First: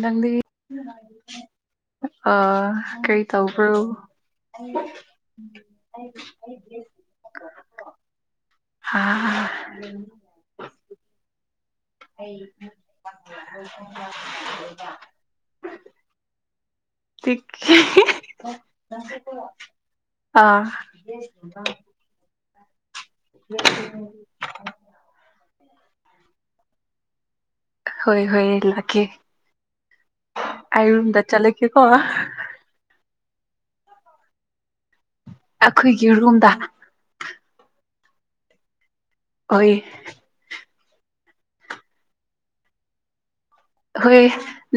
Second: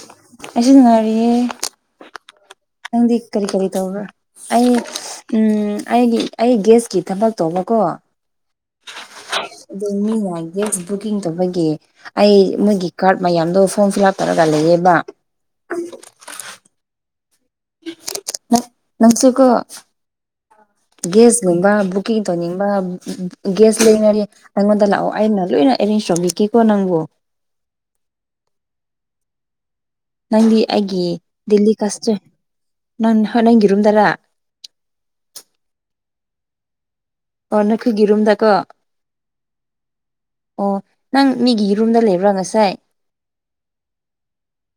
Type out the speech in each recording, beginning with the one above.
ꯅꯪꯗꯤ ꯑꯩꯁꯨ ꯅꯨꯡꯉꯥꯏꯔꯤꯌꯦ ꯑ ꯀꯔꯤ ꯇꯧꯕ꯭ꯔꯣ ꯑꯩ ꯎ ꯑꯩꯒꯤ ꯑꯩ ꯒ꯭ꯦꯁꯀꯤ ꯊꯕꯛ ꯇꯧꯕꯀꯣ ꯍꯥ ꯑꯗꯨꯣ ꯃꯤꯒꯦꯁ ꯕꯨꯀꯤꯡ ꯇꯧꯕꯒꯤ ꯑꯩ ꯃꯣꯏꯒꯤ ꯀꯥꯔꯗ ꯃꯌꯥꯝꯗꯣ ꯐꯣꯔꯝ ꯐꯤꯜ ꯑꯞ ꯇꯧꯔꯒ ꯂꯩꯌꯦꯕ ꯅꯪꯁꯨꯀꯣ ꯑ ꯒꯦꯁꯒꯨꯝꯕ ꯕꯨꯛꯀꯤꯡ ꯇꯧꯅꯤꯡꯕ ꯒꯌꯥꯁ ꯂꯩꯅꯔꯤ ꯅꯪꯉꯣꯟꯗ ꯂꯥꯛꯑꯣ ꯑꯩꯅ ꯂꯣꯏꯅ ꯑꯦꯔꯦꯟꯖ ꯇꯧꯕꯤꯈꯤꯦꯀꯣ ꯅꯪꯕꯨ ꯍꯣꯏ ꯍꯣꯏ ꯂꯥꯛꯀꯦ ꯅꯪꯗꯤ ꯑꯩ ꯑꯩꯒꯤ ꯔꯨꯝꯗ ꯗꯦꯜꯂꯤ ꯆꯠꯂꯒꯦꯀꯣ ꯀꯁꯇ ꯅꯪ ꯍꯣꯏ ꯅꯪꯒꯤ ꯔꯨꯝꯗꯔꯥ ꯑꯩꯈꯣꯏꯒꯤ ꯔꯨꯝꯗ ꯑꯣ ꯅꯈꯣꯏꯒꯤꯔꯨꯝꯗꯀꯣ ꯑꯣꯏ ꯑꯣ ꯅꯪ ꯃꯤꯒꯤ ꯔꯨꯝꯗ ꯂꯩꯕ꯭ꯔꯥ ꯉꯁꯥꯏ ꯍꯣꯏ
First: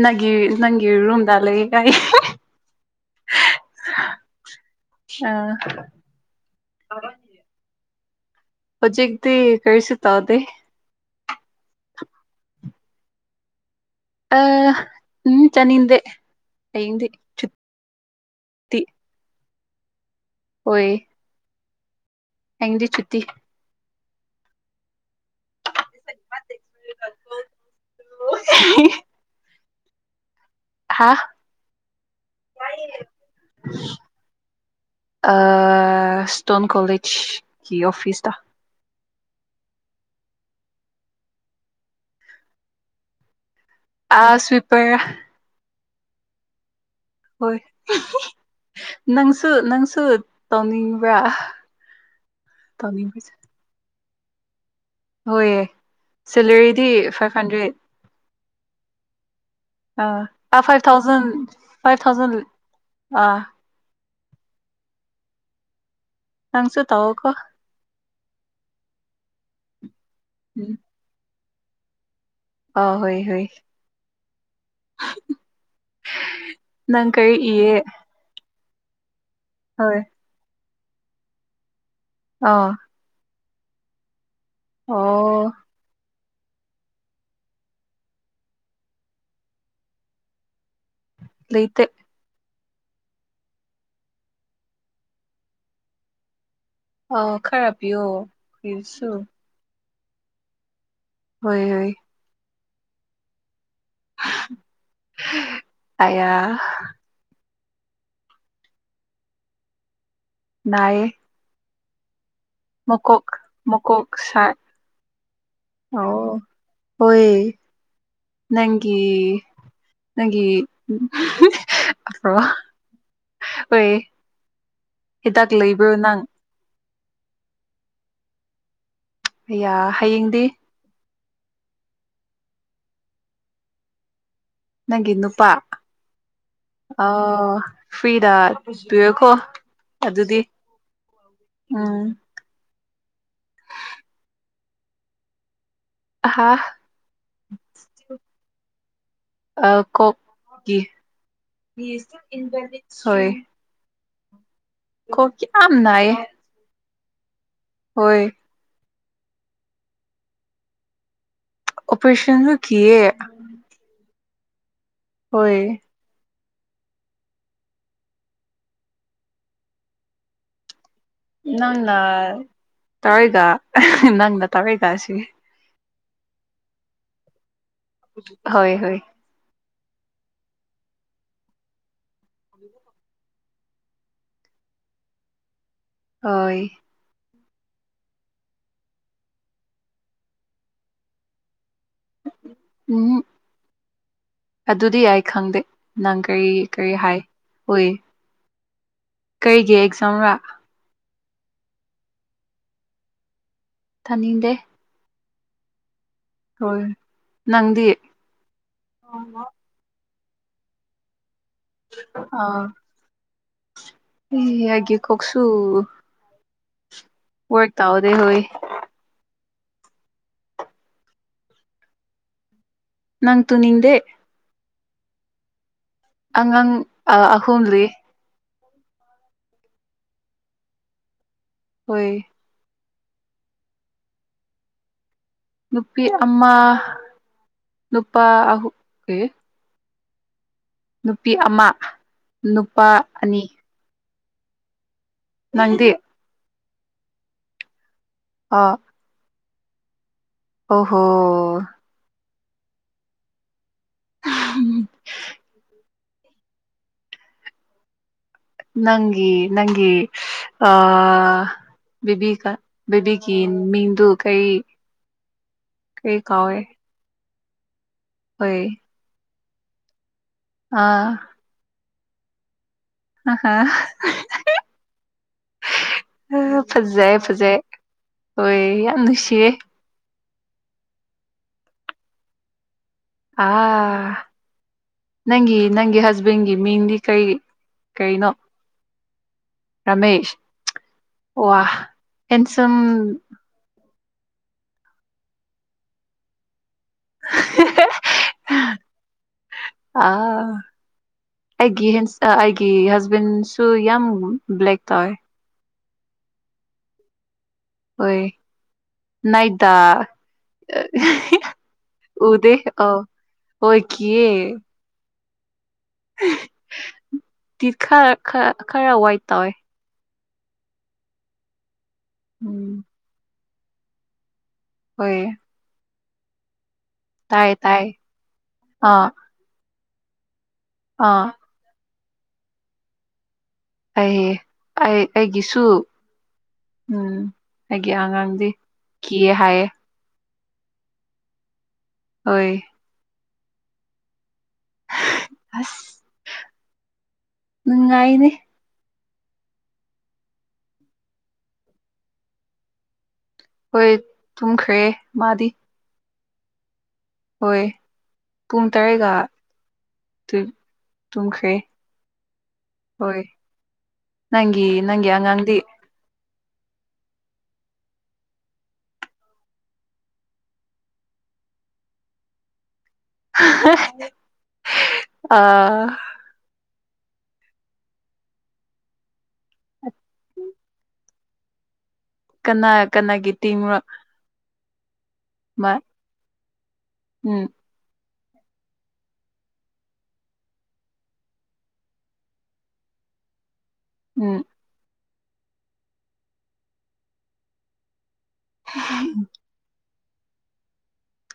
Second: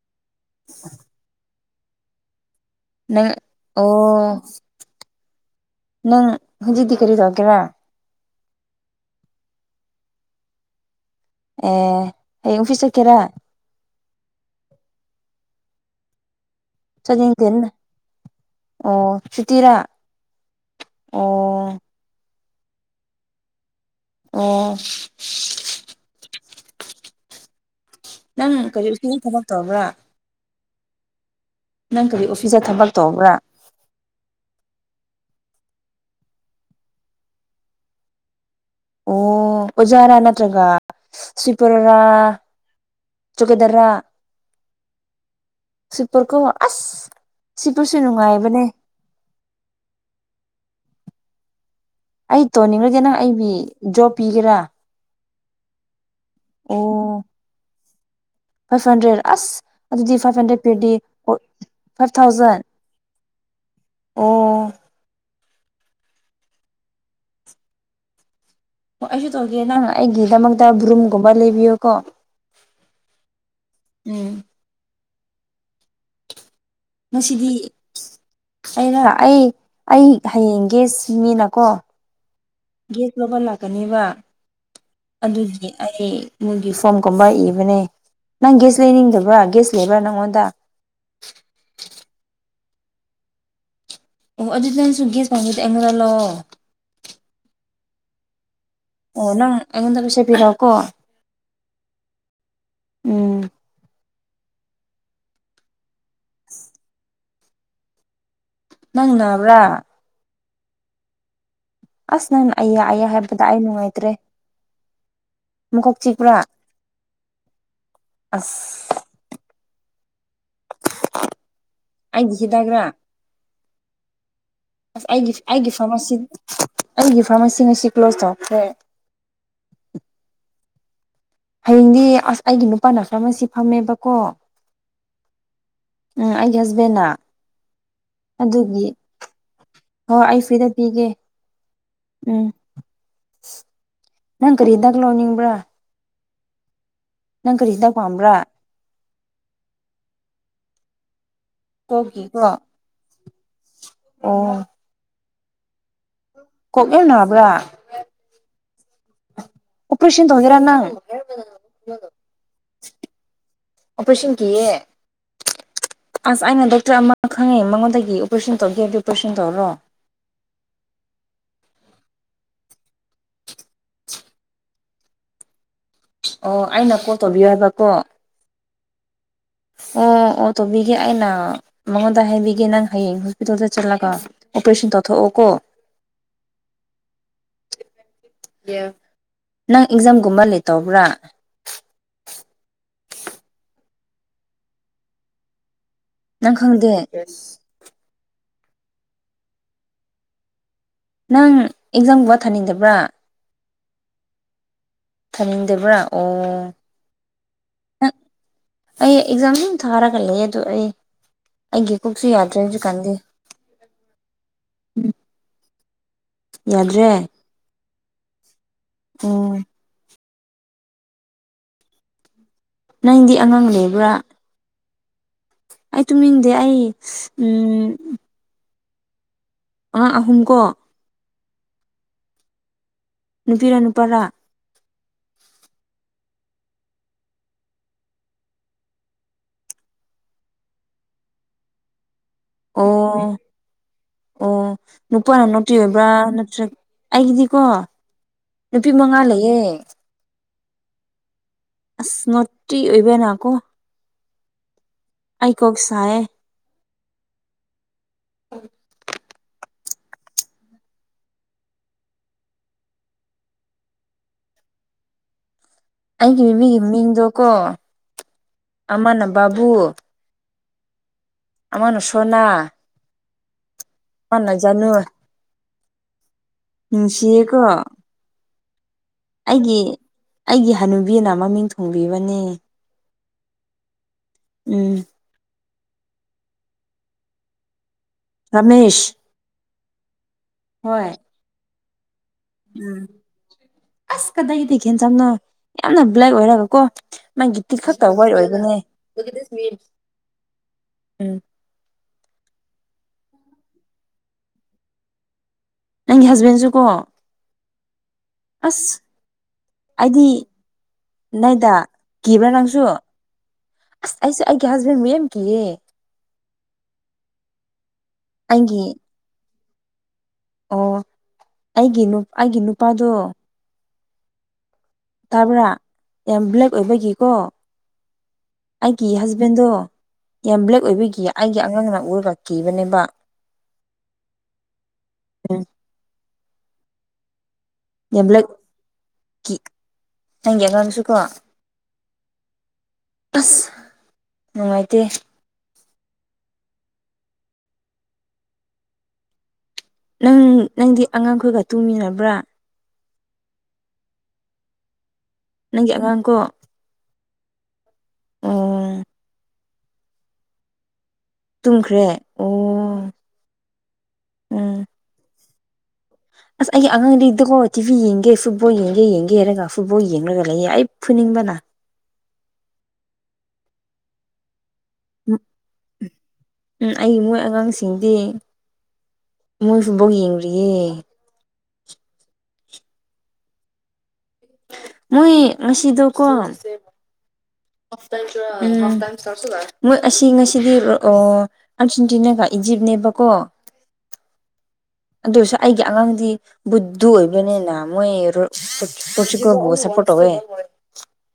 ꯅꯪꯒꯤ ꯅꯪꯒꯤ ꯔꯨꯝꯗ ꯂꯩꯒꯥꯏ ꯅꯪ ꯑꯣ ꯑ ꯅꯪ ꯍꯧꯖꯤꯗꯤ ꯀꯔꯤ ꯆꯧꯒꯦꯔ ꯍꯧꯖꯤꯛꯇꯤ ꯀꯔꯤꯁꯨ ꯇꯥꯎꯗꯦ ꯑꯦ ꯍꯌꯦꯡ ꯑꯣꯐꯤꯁ ꯆꯠꯀꯦꯔꯥ ꯑ ꯎꯝ ꯆꯠꯅꯤꯡꯗꯦ ꯆꯠꯅꯤꯡꯗꯦ ꯑꯣ ꯁꯨꯇꯤꯔꯥ ꯍꯣꯏ ꯑꯣ ꯍꯌꯦꯡꯗꯤ ꯆꯨꯇꯤ ꯑꯣ ꯅꯪ ꯀꯔꯤ ꯎꯁꯇꯤꯒꯤ ꯊꯕꯛ ꯇꯧꯔꯕ꯭ꯔꯥ ꯍꯥꯥ ꯅꯪ ꯀꯔꯤ ꯑꯣꯐꯤꯁꯇ ꯊꯕꯛ ꯇꯧꯕ꯭ꯔꯥ ꯑ ꯏꯁꯇꯣꯟ ꯀꯣꯂꯦꯖꯀꯤ ꯑꯣꯐꯤꯁꯗ ꯑꯣ ꯑꯣꯖꯥꯔꯥ ꯅꯠꯇ꯭ꯔꯒ ꯁ꯭ꯋꯤꯄꯔꯔꯥ ꯆꯨꯒꯦꯗꯔꯥ ꯑꯁ ꯁ꯭ꯋꯤꯄꯔꯔꯥ ꯁ꯭ꯋꯤꯄꯔꯀꯣ ꯑꯁ ꯍꯣꯏ ꯁꯤꯄꯔꯁꯨ ꯅꯨꯡꯉꯥꯏꯕꯅꯦ ꯅꯪꯁꯨ ꯅꯪꯁꯨ ꯇꯧꯅꯤꯡꯕ꯭ꯔꯥ ꯑꯩ ꯇꯣꯟꯅꯤꯡꯔꯒꯦ ꯅꯪ ꯇꯧꯅꯤꯡꯕꯁꯦ ꯑꯩꯒꯤ ꯖꯣꯞ ꯄꯤꯒꯦꯔꯥ ꯍꯣꯏꯌꯦ ꯁꯦꯂꯔꯤꯗꯤ ꯑꯣ ꯐꯥꯏꯚ ꯍꯟꯗ꯭ꯔꯦꯠ ꯐꯥꯏꯚ ꯍꯟꯗ꯭ꯔꯦꯠ ꯑꯁ ꯑꯗꯨꯗꯤ ꯑꯥ ꯐꯥꯏꯚ ꯑꯥ ꯍꯟꯗ꯭ꯔꯦꯠ ꯄꯤꯔꯗꯤ ꯊꯥꯎꯖꯟ ꯑꯣ ꯐꯥꯏꯚ ꯊꯥꯎꯖꯟ ꯑꯥ ꯑꯣ ꯅꯪꯁꯨ ꯇꯥꯎꯀꯣ ꯑꯣ ꯑꯩꯁꯨ ꯇꯧꯒꯦ ꯅꯪ ꯑꯩꯒꯤꯗꯃꯛꯇ ꯕꯔꯨꯝꯒꯨꯝꯕ ꯂꯩꯕꯤꯌꯨꯀꯣ ꯑꯎ ꯍꯣꯏ ꯍꯣꯏ ꯎꯝ ꯅꯪ ꯀꯔꯤ ꯉꯁꯤꯗꯤ ꯏꯌꯦ ꯑꯩꯅ ꯑꯩ ꯍꯣꯏ ꯑꯩ ꯍꯌꯦꯡ ꯒꯦꯁꯀꯤ ꯃꯤꯅꯀꯣ ꯑꯣ ꯒꯦꯁ ꯂꯧꯕ ꯂꯥꯛꯀꯅꯦꯕ ꯑꯣ ꯑꯗꯨꯒꯤ ꯑꯩ ꯅꯣꯏꯒꯤ ꯐꯣꯝ ꯀꯨꯝꯕ ꯏꯕꯅꯦ ꯅꯪ ꯒꯦꯁ ꯂꯩꯅꯤꯡꯗꯕ꯭ꯔꯥ ꯒꯦꯁ ꯂꯩꯕ꯭ꯔꯥ ꯅꯪꯉꯣꯟꯗ ꯂꯩꯇꯦ ꯑꯣ ꯑꯗꯨꯗ ꯅꯪꯁꯨ ꯒꯦꯁ ꯄꯥꯝꯃꯗꯤ ꯑꯩꯉꯣꯟꯗꯥ ꯂꯧꯋꯑꯣ ꯑ ꯈꯔ ꯄꯤꯌꯣ ꯏꯁ ꯑꯣ ꯅꯪ ꯑꯩꯉꯣꯟꯗ ꯄꯩꯁꯦ ꯄꯤꯔꯎꯀꯣ ꯍꯣꯏ ꯍꯣꯏ ꯎꯝ ꯍ [unintelligible] ꯑꯌꯥ ꯅꯪ ꯅꯥꯕ꯭ꯔꯥ ꯅꯥꯏꯌꯦ ꯑꯁ ꯅꯪꯅ ꯑꯌꯦ ꯃꯀꯣꯛ ꯃꯀꯣꯛ ꯁꯥꯥꯏ ꯃꯀꯣꯛ ꯑꯣꯣ ꯆꯤꯛꯄ꯭ꯔꯥ ꯍꯣꯏ ꯑꯁ ꯅꯪꯒꯤ ꯅꯪꯒꯤ ꯑꯩꯒꯤ ꯍꯤꯗꯥꯛꯔꯥ [unintelligible] ꯍꯣꯏ꯫ ꯑꯁ ꯑꯩꯒꯤ ꯍꯤꯗꯥꯛ ꯑꯩꯒꯤ ꯂꯩꯕ꯭ꯔꯣ ꯐꯥꯔꯃꯥꯁꯤ ꯅꯪ ꯑꯩꯒꯤ ꯐꯥꯔꯃꯥꯁꯤ ꯉꯁꯤ ꯀ꯭ꯂꯣꯖ ꯇꯧꯔꯈ꯭ꯔꯦ ꯑꯌꯥ ꯍꯌꯦꯡꯗꯤ ꯍꯌꯦꯡꯗꯤ ꯑꯁ ꯑꯩꯒꯤ ꯅꯨꯄꯥꯅ ꯐꯥꯔꯃꯥꯁꯤ ꯐꯝꯃꯦꯕꯀꯣ ꯅꯪꯒꯤ ꯅꯨꯄꯥ ꯎꯝ ꯑꯩꯒꯤ ꯍꯁꯕꯦꯟꯗ ꯑ ꯐꯤꯗꯥꯥ ꯇꯨꯌꯦꯀꯣ ꯍꯣꯏ ꯑꯩ ꯐ꯭ꯔꯤꯗ ꯄꯤꯒꯦ ꯎꯝ ꯅꯪ ꯀꯔꯤꯍꯤꯗꯥꯛ ꯂꯣꯏꯅꯤꯡꯕ꯭ꯔꯥ ꯑꯍꯥ ꯅꯪ ꯀꯔꯤ ꯍꯤꯗꯥꯛ ꯄꯥꯝꯕ꯭ꯔꯥ ꯑ ꯀꯣꯛꯀꯤ ꯀꯣꯛꯀꯤꯀꯣ ꯍꯣꯏ ꯑꯣ ꯀꯣꯛꯇꯥꯡꯕ ꯌꯥꯝ ꯅꯥꯏꯌꯦ ꯀꯣꯛ ꯌꯝꯅꯥꯕ꯭ꯔꯥ ꯍꯣꯏ ꯑꯣꯄꯔꯦꯁꯟ ꯊꯣꯡꯒꯦꯔ ꯅꯪ ꯑꯣꯄꯔꯦꯁꯟꯁꯨ ꯀꯤꯑꯦ ꯑꯣꯄꯔꯦꯁꯟ ꯀꯤꯑꯦ ꯍꯣꯏ ꯑꯁ ꯑꯩꯅ ꯗꯣꯛꯇꯔ ꯑꯃ ꯈꯪꯉꯦ ꯃꯉꯣꯟꯗꯒꯤ ꯑꯣꯄꯔꯦꯁꯟ ꯇꯧꯒꯦ ꯍꯥꯏꯕꯗꯤ ꯑꯣꯄꯔꯦꯁꯟ ꯇꯧꯔꯣ ꯅꯪꯅ ꯇꯔꯦꯒ ꯅꯪꯅ ꯇꯔꯦꯒꯁꯤ ꯑꯣ ꯑꯩꯅ ꯀꯣꯜ ꯇꯧꯕꯤꯌꯨ ꯍꯥꯏꯕꯀꯣ ꯍꯣꯏ ꯍꯣꯏ ꯑꯣ ꯑꯣ ꯇꯧꯕꯤꯒꯦ ꯑꯩꯅ ꯃꯉꯣꯟꯗ ꯍꯥꯏꯕꯤꯒꯦ ꯅꯪ ꯍꯌꯦꯡ ꯍꯣꯁꯄꯤꯇꯥꯜꯗ ꯆꯠꯂꯒ ꯑꯣꯄꯔꯦꯁꯟ ꯇꯧꯊꯣꯛꯑꯣ ꯀꯣ ꯍꯣꯏ ꯅꯪ ꯑꯦꯛꯖꯥꯝꯒꯨꯝꯕ ꯂꯤꯠ ꯇꯧꯕ꯭ꯔꯥ ꯎꯝꯍꯨꯛ ꯑꯗꯨꯗꯤ ꯑꯩ ꯈꯪꯗꯦ ꯅꯪ ꯀꯔꯤ ꯀꯔꯤ ꯍꯥꯏ ꯑꯣꯏ ꯀꯩꯒꯤ ꯑꯦꯛꯖꯥꯝꯔꯥ ꯅꯪ ꯑꯦꯛꯖꯥꯝꯒꯨꯝꯕ ꯊꯥꯅꯤꯡꯗꯕ꯭ꯔꯥ ꯊꯥꯅꯤꯡꯗꯦ ꯊꯥꯅꯤꯡꯗꯕ꯭ꯔꯥ ꯑꯣ ꯍꯣꯏ ꯅꯪꯗꯤ ꯅꯪ ꯑꯩ ꯑꯦꯛꯖꯥꯝꯗꯨꯝ ꯊꯥꯔꯒ ꯂꯩꯌꯦ ꯑꯗꯨꯗ ꯑꯩ ꯑꯩꯒꯤ ꯀꯣꯛꯁꯦ ꯌꯥꯗ꯭ꯔꯦ ꯍꯧꯖꯤꯛꯀꯥꯟꯗꯤ ꯑꯦ ꯑꯩꯒꯤ ꯀꯣꯛꯁꯨ ꯌꯥꯗꯔꯦ [unintelligible] ꯑꯣ ꯅꯪꯗꯤ ꯅꯪ ꯑꯉꯥꯡ ꯇꯨꯅꯤꯡꯗꯦ ꯂꯩꯕ꯭ꯔꯥ ꯑꯩ ꯇꯨꯝꯅꯤꯡꯗꯦ ꯑꯩ ꯑꯉꯥꯡ ꯑꯥ ꯑꯍꯨꯝ ꯎꯝ ꯂꯩ ꯑꯉꯥꯡ ꯑꯍꯨꯝꯀꯣ ꯍꯣꯏ ꯅꯨꯄꯤꯔ ꯅꯨꯄꯥꯔꯥ ꯅꯨꯄꯤ ꯑꯃ ꯅꯨꯄꯥ ꯑꯍꯨ ꯑꯦ ꯅꯨꯄꯤ ꯑꯃ ꯅꯨꯄꯥ ꯑꯣ ꯑꯅꯤ ꯑꯣ ꯅꯨꯄꯥꯅ ꯅꯣꯇꯤ ꯅꯪꯗꯤ ꯑꯣꯏꯕ꯭ꯔꯥ ꯅꯠꯇ꯭ꯔꯒ ꯑꯩꯒꯤꯗꯤꯀꯣ ꯑꯥ ꯅꯨꯄꯤ ꯃꯉꯥ ꯂꯩꯌꯦ ꯑꯣ ꯍꯣ ꯏꯁ ꯅꯣꯇꯤ ꯑꯣꯏꯕꯅꯀꯣ ꯎꯝ ꯑꯩ ꯀꯣꯛꯁꯦ ꯁꯥꯏꯑꯦ ꯅꯪꯒꯤ ꯅꯪꯒꯤ ꯑꯥ ꯕꯤꯕꯤ ꯀ ꯕꯤꯕꯤꯒꯤ ꯃꯤꯡꯗꯨ ꯀꯩ ꯑꯩꯒꯤ ꯕꯤꯕꯤꯒꯤ ꯃꯤꯡꯗꯣꯀꯣ ꯍꯣꯏ ꯑꯃꯅ ꯕꯥꯕꯨ ꯑꯥ ꯑꯃꯅ ꯁꯣꯅꯥ ꯑ ꯍ ꯑꯃꯅ ꯖꯥꯅꯨ ꯑ ꯐꯖꯩ ꯐꯖꯩ ꯅꯨꯡꯁꯤꯌꯦꯀꯣ ꯍꯣꯏ ꯌꯥꯝ ꯅꯨꯡꯁꯤ ꯑꯩꯒꯤ ꯑꯩꯒꯤ ꯍꯅꯨꯕꯤꯅ ꯃꯃꯤꯡ ꯊꯣꯡꯕꯤꯕꯅꯦ ꯑꯥ ꯎꯝ ꯅꯪꯒꯤ ꯅꯪꯒꯤ ꯍꯁꯕꯦꯟꯒꯤ ꯃꯤꯡꯗꯤ ꯀꯔꯤ ꯀꯩꯅꯣ ꯔꯥꯃꯦꯁ ꯔꯥꯃꯦꯁ ꯍꯣꯏ ꯋꯥ ꯍꯦꯟꯁꯝ ꯎꯝ ꯑꯁ ꯀꯗꯥꯏꯗꯒꯤ ꯍꯦꯟꯁꯝꯅꯣ ꯌꯥꯝꯅ ꯕ꯭ꯂꯦꯛ ꯑꯣꯏꯔꯒ ꯀꯣ ꯃꯥꯒꯤ ꯇꯤꯠ ꯈꯛꯇ ꯇꯧꯕꯩ ꯑꯣꯏꯕꯅꯦ ꯑꯥ ꯎꯝ ꯑꯩꯒꯤ ꯍꯦꯟꯁ ꯑ ꯑꯩꯒꯤ ꯍꯁꯕꯦꯟꯁꯨ ꯌꯥꯝ ꯕ꯭ꯂꯦꯛ ꯇꯧꯋꯦ ꯅꯪꯒꯤ ꯍꯁꯕꯦꯟꯖꯨꯀꯣ ꯍꯣꯏ ꯅꯥꯏꯗꯥ ꯑꯩꯗꯤ ꯅꯣꯏꯗ ꯀꯤꯕ꯭ꯔꯥ ꯎꯗꯦ ꯅꯪꯁꯨ ꯑꯣ ꯍꯣꯏ ꯑꯁ ꯀꯤꯌꯦ ꯑꯩꯁꯨ ꯑꯩꯒꯤ ꯌꯥꯁꯕꯦꯟꯕꯨ ꯌꯥꯝ ꯀꯤꯌꯦ ꯈ ꯑꯩꯒꯤ ꯈꯔ ꯋꯥꯏꯠ ꯇꯧꯋꯦ ꯑꯣ ꯑꯩꯒꯤ ꯅꯨ ꯑꯩꯒꯤ ꯎꯝ ꯅꯨꯄꯥꯗꯣ ꯍꯣꯏ ꯇꯥꯕ꯭ꯔꯥ ꯌꯥꯝ ꯕ꯭ꯂꯦꯛ ꯑꯣꯏꯕꯒꯤꯀꯣ ꯇꯥꯏꯌꯦ ꯇꯥꯏꯌꯦ ꯑꯥ ꯑꯩꯀꯤ ꯍꯁ ꯕꯦꯟꯗꯣ ꯌꯥꯝ ꯕ꯭ꯂꯦꯛ ꯑꯣꯏꯕꯒꯤ ꯑꯥ ꯑꯩꯒꯤ ꯑꯉꯥꯡꯅ ꯎꯔꯒ ꯀꯤꯕꯅꯦꯕ ꯑꯩ ꯑꯩ ꯎꯝ ꯑꯩꯒꯤꯁꯨ ꯎꯝ ꯑꯩꯒꯤ ꯑꯉꯥꯡꯗꯤ ꯌꯥꯝꯂꯛꯀꯤ ꯀꯤꯌꯦ ꯍꯥꯏꯌꯦ ꯅꯪꯒꯤ ꯑꯉꯥꯡꯁꯨꯨ ꯀꯣ ꯍꯣꯏ ꯑꯁ ꯅꯨꯡꯉꯥꯏꯇꯦ ꯑꯁ ꯅꯨꯡꯉꯥꯏꯅꯦ ꯅꯪ ꯅꯪꯒꯤ ꯑꯉꯥꯡꯈꯣꯏꯒ ꯇꯨꯃꯤꯟꯅꯕ꯭ꯔꯥ ꯍꯣꯏ ꯇꯨꯝꯈ꯭ꯔꯦ ꯃꯥꯗꯤ ꯅꯪꯒꯤ ꯑꯉꯥꯡꯀꯣ ꯍꯣꯏ ꯄꯨꯡ ꯑꯣ ꯇꯔꯦꯒ ꯗꯨꯏ ꯇꯨꯝꯈ꯭ꯔꯦ ꯇꯨꯝꯈ꯭ꯔꯦ ꯑꯣ ꯍꯣꯏ ꯅꯪꯒꯤ ꯎꯝ ꯅꯪꯒꯤ ꯑꯉꯥꯡꯗꯤ ꯑꯁ ꯑꯩꯒꯤ ꯑꯉꯥꯡꯗꯤꯗꯨꯀꯣ ꯇꯤꯚꯤ ꯌꯦꯡꯒꯦ ꯐꯨꯠꯕꯣꯜ ꯌꯦꯡꯒꯦ ꯌꯦꯡꯒꯦ ꯍꯥꯏꯔꯒ ꯐꯨꯠꯕꯣꯜ ꯌꯦꯡꯂꯒ ꯂꯩꯌꯦ ꯑꯩ ꯐꯨꯅꯤꯡꯕꯅꯥ ꯑꯥ ꯎꯝ ꯑꯩ ꯃꯣꯏ ꯑꯉꯥꯡꯁꯤꯡꯗꯤ ꯃꯣꯏꯁꯨꯕꯥꯎ ꯌꯦꯡꯔꯤꯌꯦ ꯀꯅꯥ ꯀꯅꯥꯒꯤ ꯇꯤꯝꯔꯥ ꯃꯣꯏ ꯉꯁꯤꯗꯣꯀꯣ ꯎꯝ ꯎꯝ ꯃꯣꯏ ꯑꯁꯤ ꯉꯁꯤꯒꯤ ꯑꯣ ꯑꯔꯖꯦꯟꯇꯤꯅꯥꯒ ꯏꯖꯤꯞꯅꯦꯕꯀꯣ ꯎꯝ ꯑꯗꯨ ꯑꯣꯏꯔꯁꯨ ꯑꯩꯒꯤ ꯑꯉꯥꯡꯗꯤ ꯕꯨꯗꯨ ꯑꯣꯏꯕꯅꯤꯅ ꯃꯣꯏ ꯔꯣ ꯄꯨ ꯄꯣꯔꯇꯨꯒꯟꯕꯨ ꯁꯄꯣꯠ ꯇꯧꯋꯦ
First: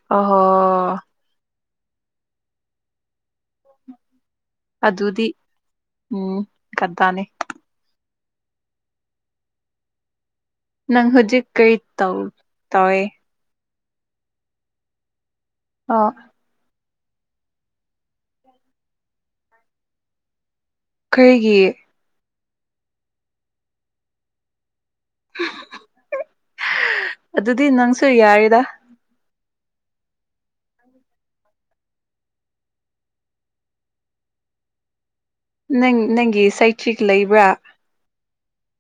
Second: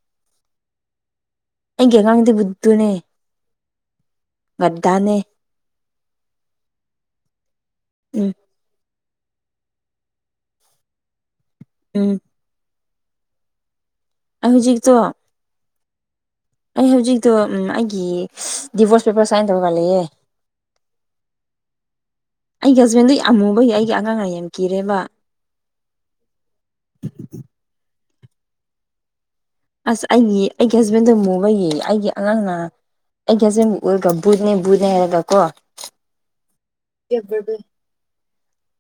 ꯑ ꯍꯣ ꯑꯩ ꯉꯥꯡꯗꯤ ꯕꯨꯗꯨꯨꯅꯦ ꯑꯗꯨꯗꯤ ꯎꯝ ꯀꯗꯥꯅꯤ ꯎꯝ ꯅꯪ ꯍꯨꯖꯤꯛ ꯀꯩ ꯎꯝ ꯇꯎ ꯇꯋꯦ ꯑꯩ ꯍꯧꯖꯤꯛꯇꯣ ꯑ ꯑꯩ ꯍꯧꯖꯤꯛꯇꯣ ꯑꯩꯒꯤ ꯗꯤꯚꯣꯔꯁ ꯄꯦꯄꯔ ꯁꯥꯏꯟ ꯇꯧꯍꯜꯂꯤꯌꯦ ꯀꯩꯒꯤ ꯑꯩꯒꯤ ꯍꯁꯕꯦꯟꯗꯨ ꯌꯥꯝ ꯑꯃꯨꯕꯒꯤ ꯑꯩꯒꯤ ꯑꯉꯥꯡꯅ ꯌꯥꯝ ꯀꯤꯔꯦꯕ ꯑꯗꯨꯗꯤ ꯅꯪꯁꯨ ꯌꯥꯏꯑꯗ ꯑꯁ ꯑꯩꯒꯤ ꯑꯩꯒꯤ ꯍꯁꯕꯦꯟꯗꯣ ꯃꯨꯕꯒꯤ ꯑꯩꯒꯤ ꯑꯉꯥꯡꯅ ꯑꯦꯒꯤꯌꯥꯁ ꯎꯔꯒ ꯕꯨꯖꯅꯤ ꯕꯨꯖꯅꯤ ꯑꯦꯔꯒ ꯀꯣ ꯅꯪ ꯅꯪꯒꯤ ꯁꯩꯊ꯭ꯛ ꯂꯩꯕ꯭ꯔꯥ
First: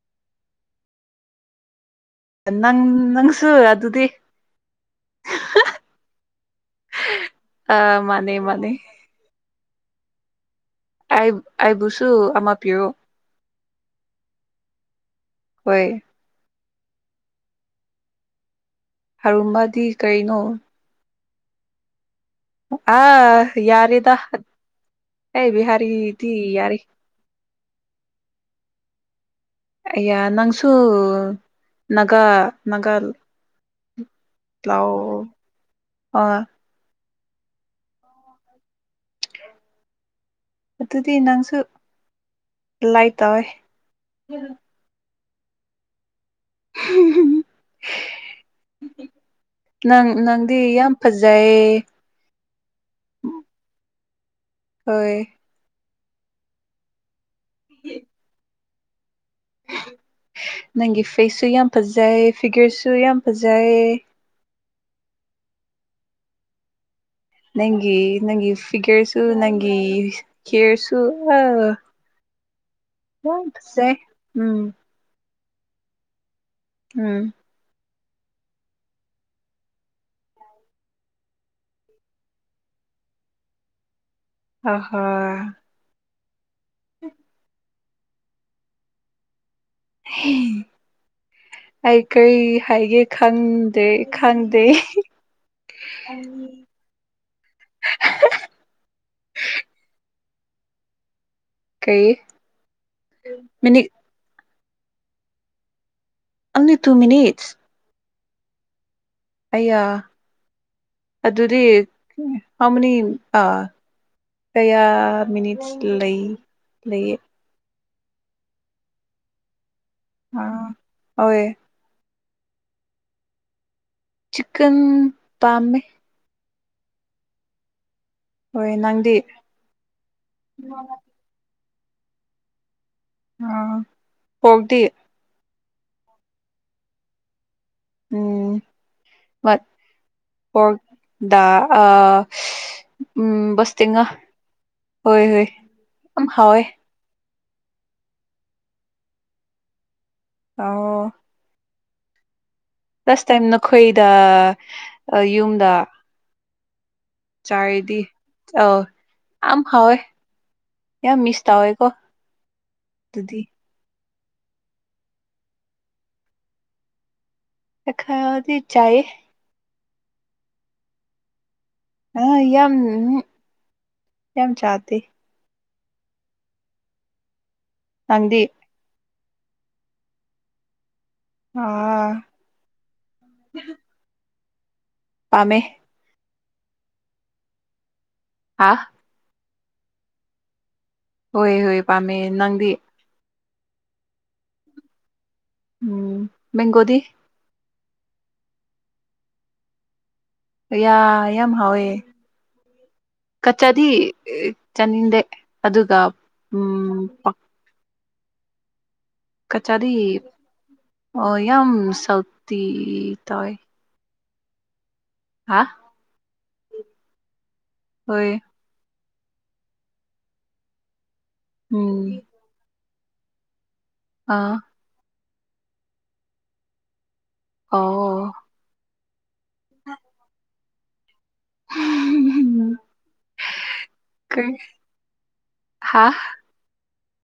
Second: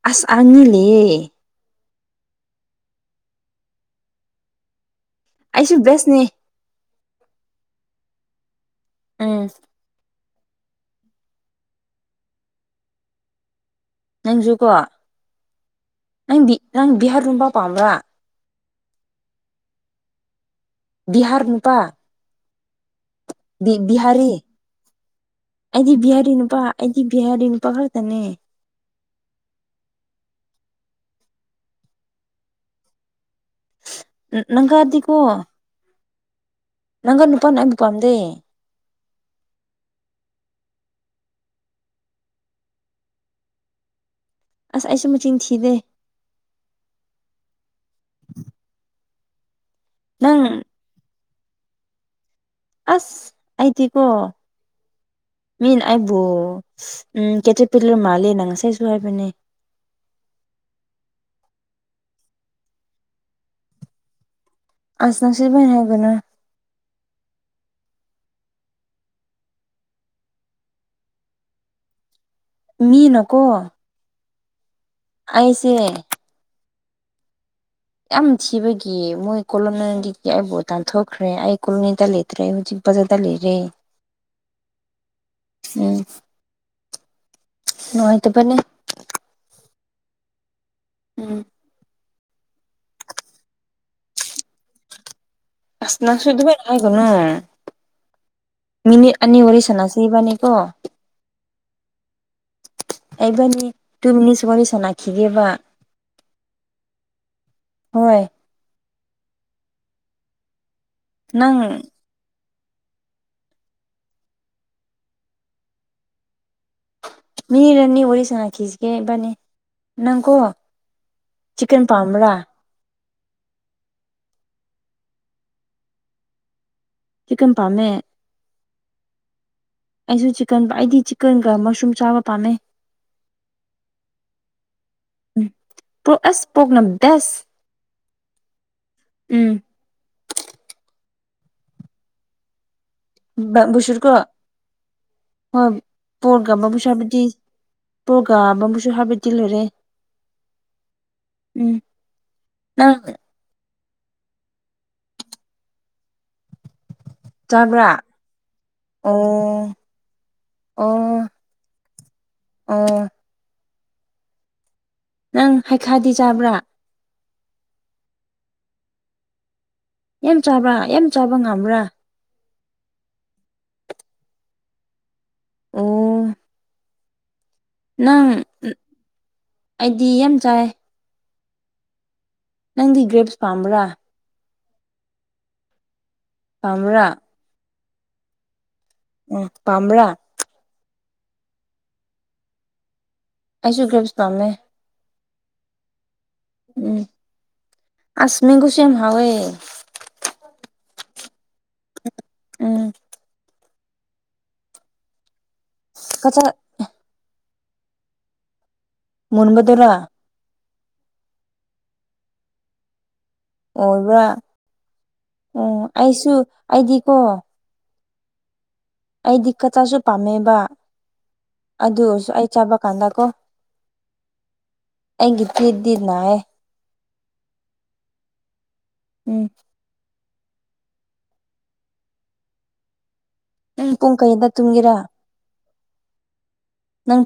ꯑꯁ ꯑꯅꯤꯂ ꯅꯪ ꯅꯪꯁꯨ ꯑꯗꯨꯗꯤ ꯑꯩꯁꯨ ꯕꯦꯁꯅꯦ ꯑ ꯃꯥꯅꯦ ꯃꯥꯅꯦ ꯎꯝ ꯑ ꯑꯥꯏꯕꯨꯁꯨꯨ ꯑꯃ ꯄꯤ ꯅꯪꯁꯨꯨꯀꯣ ꯍꯣꯏ ꯅꯪ ꯅꯪ ꯕꯤꯍꯥꯔ ꯂꯣꯟ ꯄ ꯄꯥꯝꯕ꯭ꯔꯥ ꯍꯔꯨꯝꯕꯗꯤ ꯀꯩꯅꯣ ꯕꯤꯍꯔ ꯅꯨꯄꯥ ꯑꯥ ꯕꯤ ꯌꯥꯔꯤꯗ ꯕꯤꯍꯥꯔꯤ ꯑꯦ ꯕꯤꯍꯥꯔꯤꯗꯤ ꯌꯥꯔꯤ ꯀ ꯕꯤꯍꯗꯤꯟ ꯄꯥꯔ ꯇꯅꯦ ꯑꯌꯥ ꯅꯪꯁꯨ ꯅꯥꯒꯥ ꯅꯥꯒꯥ ꯂꯑꯣ ꯅꯪꯒꯥꯗꯤꯀꯣ ꯑ ꯅꯪꯔ ꯅꯨ ꯄꯥꯎ ꯅ ꯑꯕꯨ ꯄꯥꯝꯗꯦ ꯑꯗꯨꯗꯤ ꯅꯪꯁꯨ ꯂꯥꯏ ꯇꯧꯋꯦ ꯑꯁ ꯑꯩꯁꯨ ꯃꯆꯤꯡ ꯊꯤꯗꯦ ꯍꯣꯏ ꯎ ꯅꯪ ꯅꯪꯗꯤ ꯌꯥꯝ ꯐꯖꯩꯌꯦ ꯑꯁ ꯑꯩꯗꯤꯀꯣ ꯍꯣꯏ ꯃꯤ ꯑꯩꯕꯨ ꯎꯝ ꯀꯦꯇ꯭ꯔ ꯄꯤꯂ ꯃꯥꯂꯦ ꯅꯪ ꯉꯁꯥꯏꯁꯨ ꯍꯥꯏꯕꯅꯦ ꯅꯪꯒꯤ ꯐꯦꯁꯁꯨ ꯌꯥꯝ ꯐꯖꯩ ꯐꯤꯒꯔꯁꯨ ꯌꯥꯝ ꯐꯖꯩ ꯑꯁ ꯅꯪꯁꯤ ꯅ ꯍꯥꯏꯕꯅ ꯅꯪꯒꯤ ꯅꯪꯒꯤ ꯐꯤꯒꯔꯁꯨ ꯅꯪꯒꯤ ꯀꯦꯔꯁꯨ ꯑ ꯃꯤꯅꯀꯣ ꯌꯥꯁꯦ ꯎꯝ ꯑꯩꯁꯦ ꯎꯝ ꯌꯥꯝ ꯊꯤꯕꯒꯤ ꯃꯣꯏ ꯀꯣꯂꯣꯅꯤꯗꯒꯤ ꯑꯩꯕꯨ ꯇꯥꯟꯊꯣꯛꯈ꯭ꯔꯦ ꯑꯩ ꯀꯣꯂꯣꯅꯤꯗꯇ ꯅꯠꯇ꯭ꯔꯦ ꯍꯧꯖꯤꯛ ꯕꯖꯥꯗ ꯂꯩꯔꯦ ꯑꯍꯣ ꯎꯝ ꯅꯨꯡꯉꯥꯏꯇ ꯐꯅꯦ [inaudible] ꯎꯝ ꯑꯩ ꯀꯔꯤ ꯍꯥꯏꯒꯦ ꯈꯪꯗꯦ ꯈꯪꯗꯦ ꯁꯅꯁꯨꯏꯗꯕ ꯂꯒꯣꯅꯣ ꯃꯤꯅꯤꯠ ꯑꯅꯤ ꯋꯥꯔꯤ ꯁꯅꯁꯤꯕꯅꯤꯀꯣ ꯀꯩ ꯑꯩꯕꯅꯤ ꯇꯨ ꯃꯤꯅꯤꯠꯁ ꯋꯥꯔꯤ ꯁꯥꯟꯅꯈꯤꯒꯦꯕ ꯑꯣꯟꯂꯤ ꯇꯨ ꯃꯤꯅꯤꯠꯁ ꯍꯣꯏ ꯑꯌꯥ ꯅꯪ ꯑꯗꯨꯗꯤ ꯑꯃꯅꯤ ꯑꯥ ꯀꯌꯥ ꯃꯤꯅꯤꯠꯁ ꯂꯩ ꯂꯩꯌꯦ ꯃꯤꯔꯅꯤ ꯑꯣꯔꯤꯁꯅ ꯈꯤꯁꯦ ꯅꯤ ꯅꯪ ꯀꯣ ꯆꯤꯛꯦꯟ ꯄꯥꯝ ꯆꯛꯟ ꯄꯃꯦ꯫ ꯆꯤꯛꯀꯟ ꯄꯥꯝꯃꯦ ꯍꯣꯏ ꯅꯪꯗꯤ ꯑꯩꯁꯨ ꯆꯤꯛꯀꯟ ꯑꯩꯗꯤ꯫ ꯀ ꯀ ꯃꯁꯔꯨꯝꯝ ꯆꯥꯕ ꯄꯥꯃꯦ꯫ ꯑ ꯍꯗꯤ꯫ ꯎꯝ ꯄꯣꯛ ꯑꯁ ꯄꯣꯛꯅ ꯕꯦꯁ ꯎꯝ ꯎꯝ ꯃ ꯄꯗꯥ ꯑ ꯕꯨꯁꯨꯔꯀꯣ ꯍꯣꯏ ꯌꯥꯝ ꯍꯥꯎꯋꯦ ꯄꯣꯔꯒꯝꯕꯕꯨꯁꯥꯃꯗꯤ꯫ ꯄ꯭ꯔꯣꯒꯥꯝ ꯑꯃꯁꯨ ꯍꯥꯐꯦ ꯇꯤꯜꯂꯨꯔꯦ꯫ ꯑꯣꯥꯎ ꯎꯝ ꯇꯥꯏꯝ ꯅꯈꯣꯏꯗ ꯌꯨꯝꯗ ꯆꯥꯕ꯭ꯔꯥ ꯆꯥꯔꯤꯗꯤ ꯑ ꯌꯥꯝ ꯑꯣ ꯍꯥꯎꯋꯦ ꯌꯥꯝ ꯑꯣ ꯃꯤꯁ ꯇꯧꯋꯦꯀꯣ ꯑꯣ ꯑꯗꯨꯗꯤ ꯅꯪ ꯍꯥꯏꯩꯈꯥꯗꯤ ꯆꯥꯕ꯭ꯔꯥ ꯊꯗꯤ ꯆꯌꯦ꯫ ꯌꯥꯝ ꯆꯥꯕꯥ ꯌꯥꯝ ꯆꯥꯕ ꯉꯝꯕ꯭ꯔꯥ ꯑ ꯌꯥꯝ ꯌꯥꯝ ꯆꯥꯇ꯫ ꯑꯣ ꯅꯪ ꯅꯪꯗꯤ ꯑꯩꯗꯤ ꯌꯥꯝ ꯆꯥꯏ ꯑꯣ ꯅꯪꯗꯤ ꯒ꯭ꯔꯦꯞꯁ ꯄꯥꯝꯕ꯭ꯔꯥ ꯄꯥꯃꯦ꯫ ꯄꯥꯝꯕꯔꯥ ꯍꯥꯥ ꯎꯝ ꯄꯝ꯭ꯔꯥ ꯍꯣꯏ ꯍꯣꯏ ꯄꯥꯝꯃꯦ ꯅꯪꯗꯤ꯫ ꯑꯩꯁꯨ ꯒ꯭ꯔꯦꯞꯁ ꯄꯥꯝꯃꯦ꯫ ꯎꯝ ꯃꯒꯣꯗꯤ꯫ ꯑꯁꯃꯤꯒꯨꯁꯦꯝ ꯍꯋꯦ꯫ ꯌꯥ ꯌꯥꯝ ꯍꯥꯎꯋꯦ ꯎꯝ ꯀꯆꯥꯗꯤ ꯆꯥꯅꯤꯡꯗꯦ꯫ ꯑꯗꯨꯒ ꯀꯆꯥ ꯎꯝ ꯃꯨꯟꯕꯗꯨꯔꯥ ꯀꯆꯔꯤ ꯌꯥꯝ ꯁꯇ ꯇꯥꯏ꯫ ꯑꯣꯏꯕ꯭ꯔꯥ ꯍꯥ ꯎꯝ ꯑꯩꯁꯨ ꯑꯗꯤꯀꯣ ꯍꯣꯏ ꯑꯩꯗꯤ ꯀꯆꯥꯁꯨ ꯄꯥꯝꯃꯦꯕ ꯑꯗꯨ ꯎꯝ ꯑꯣꯏꯔꯁꯨ ꯑꯩ ꯆꯥꯕ ꯀꯥꯟꯗ ꯀꯣ ꯑꯥ ꯍꯤ ꯇꯗꯗꯅꯥꯑꯦ꯫ ꯑꯣ ꯎꯝ [inaudible] ꯎꯪ ꯄꯨꯡ ꯀꯩꯗ ꯇꯨꯡꯒꯤꯦꯔꯥ ꯍꯥꯥ ꯅꯪ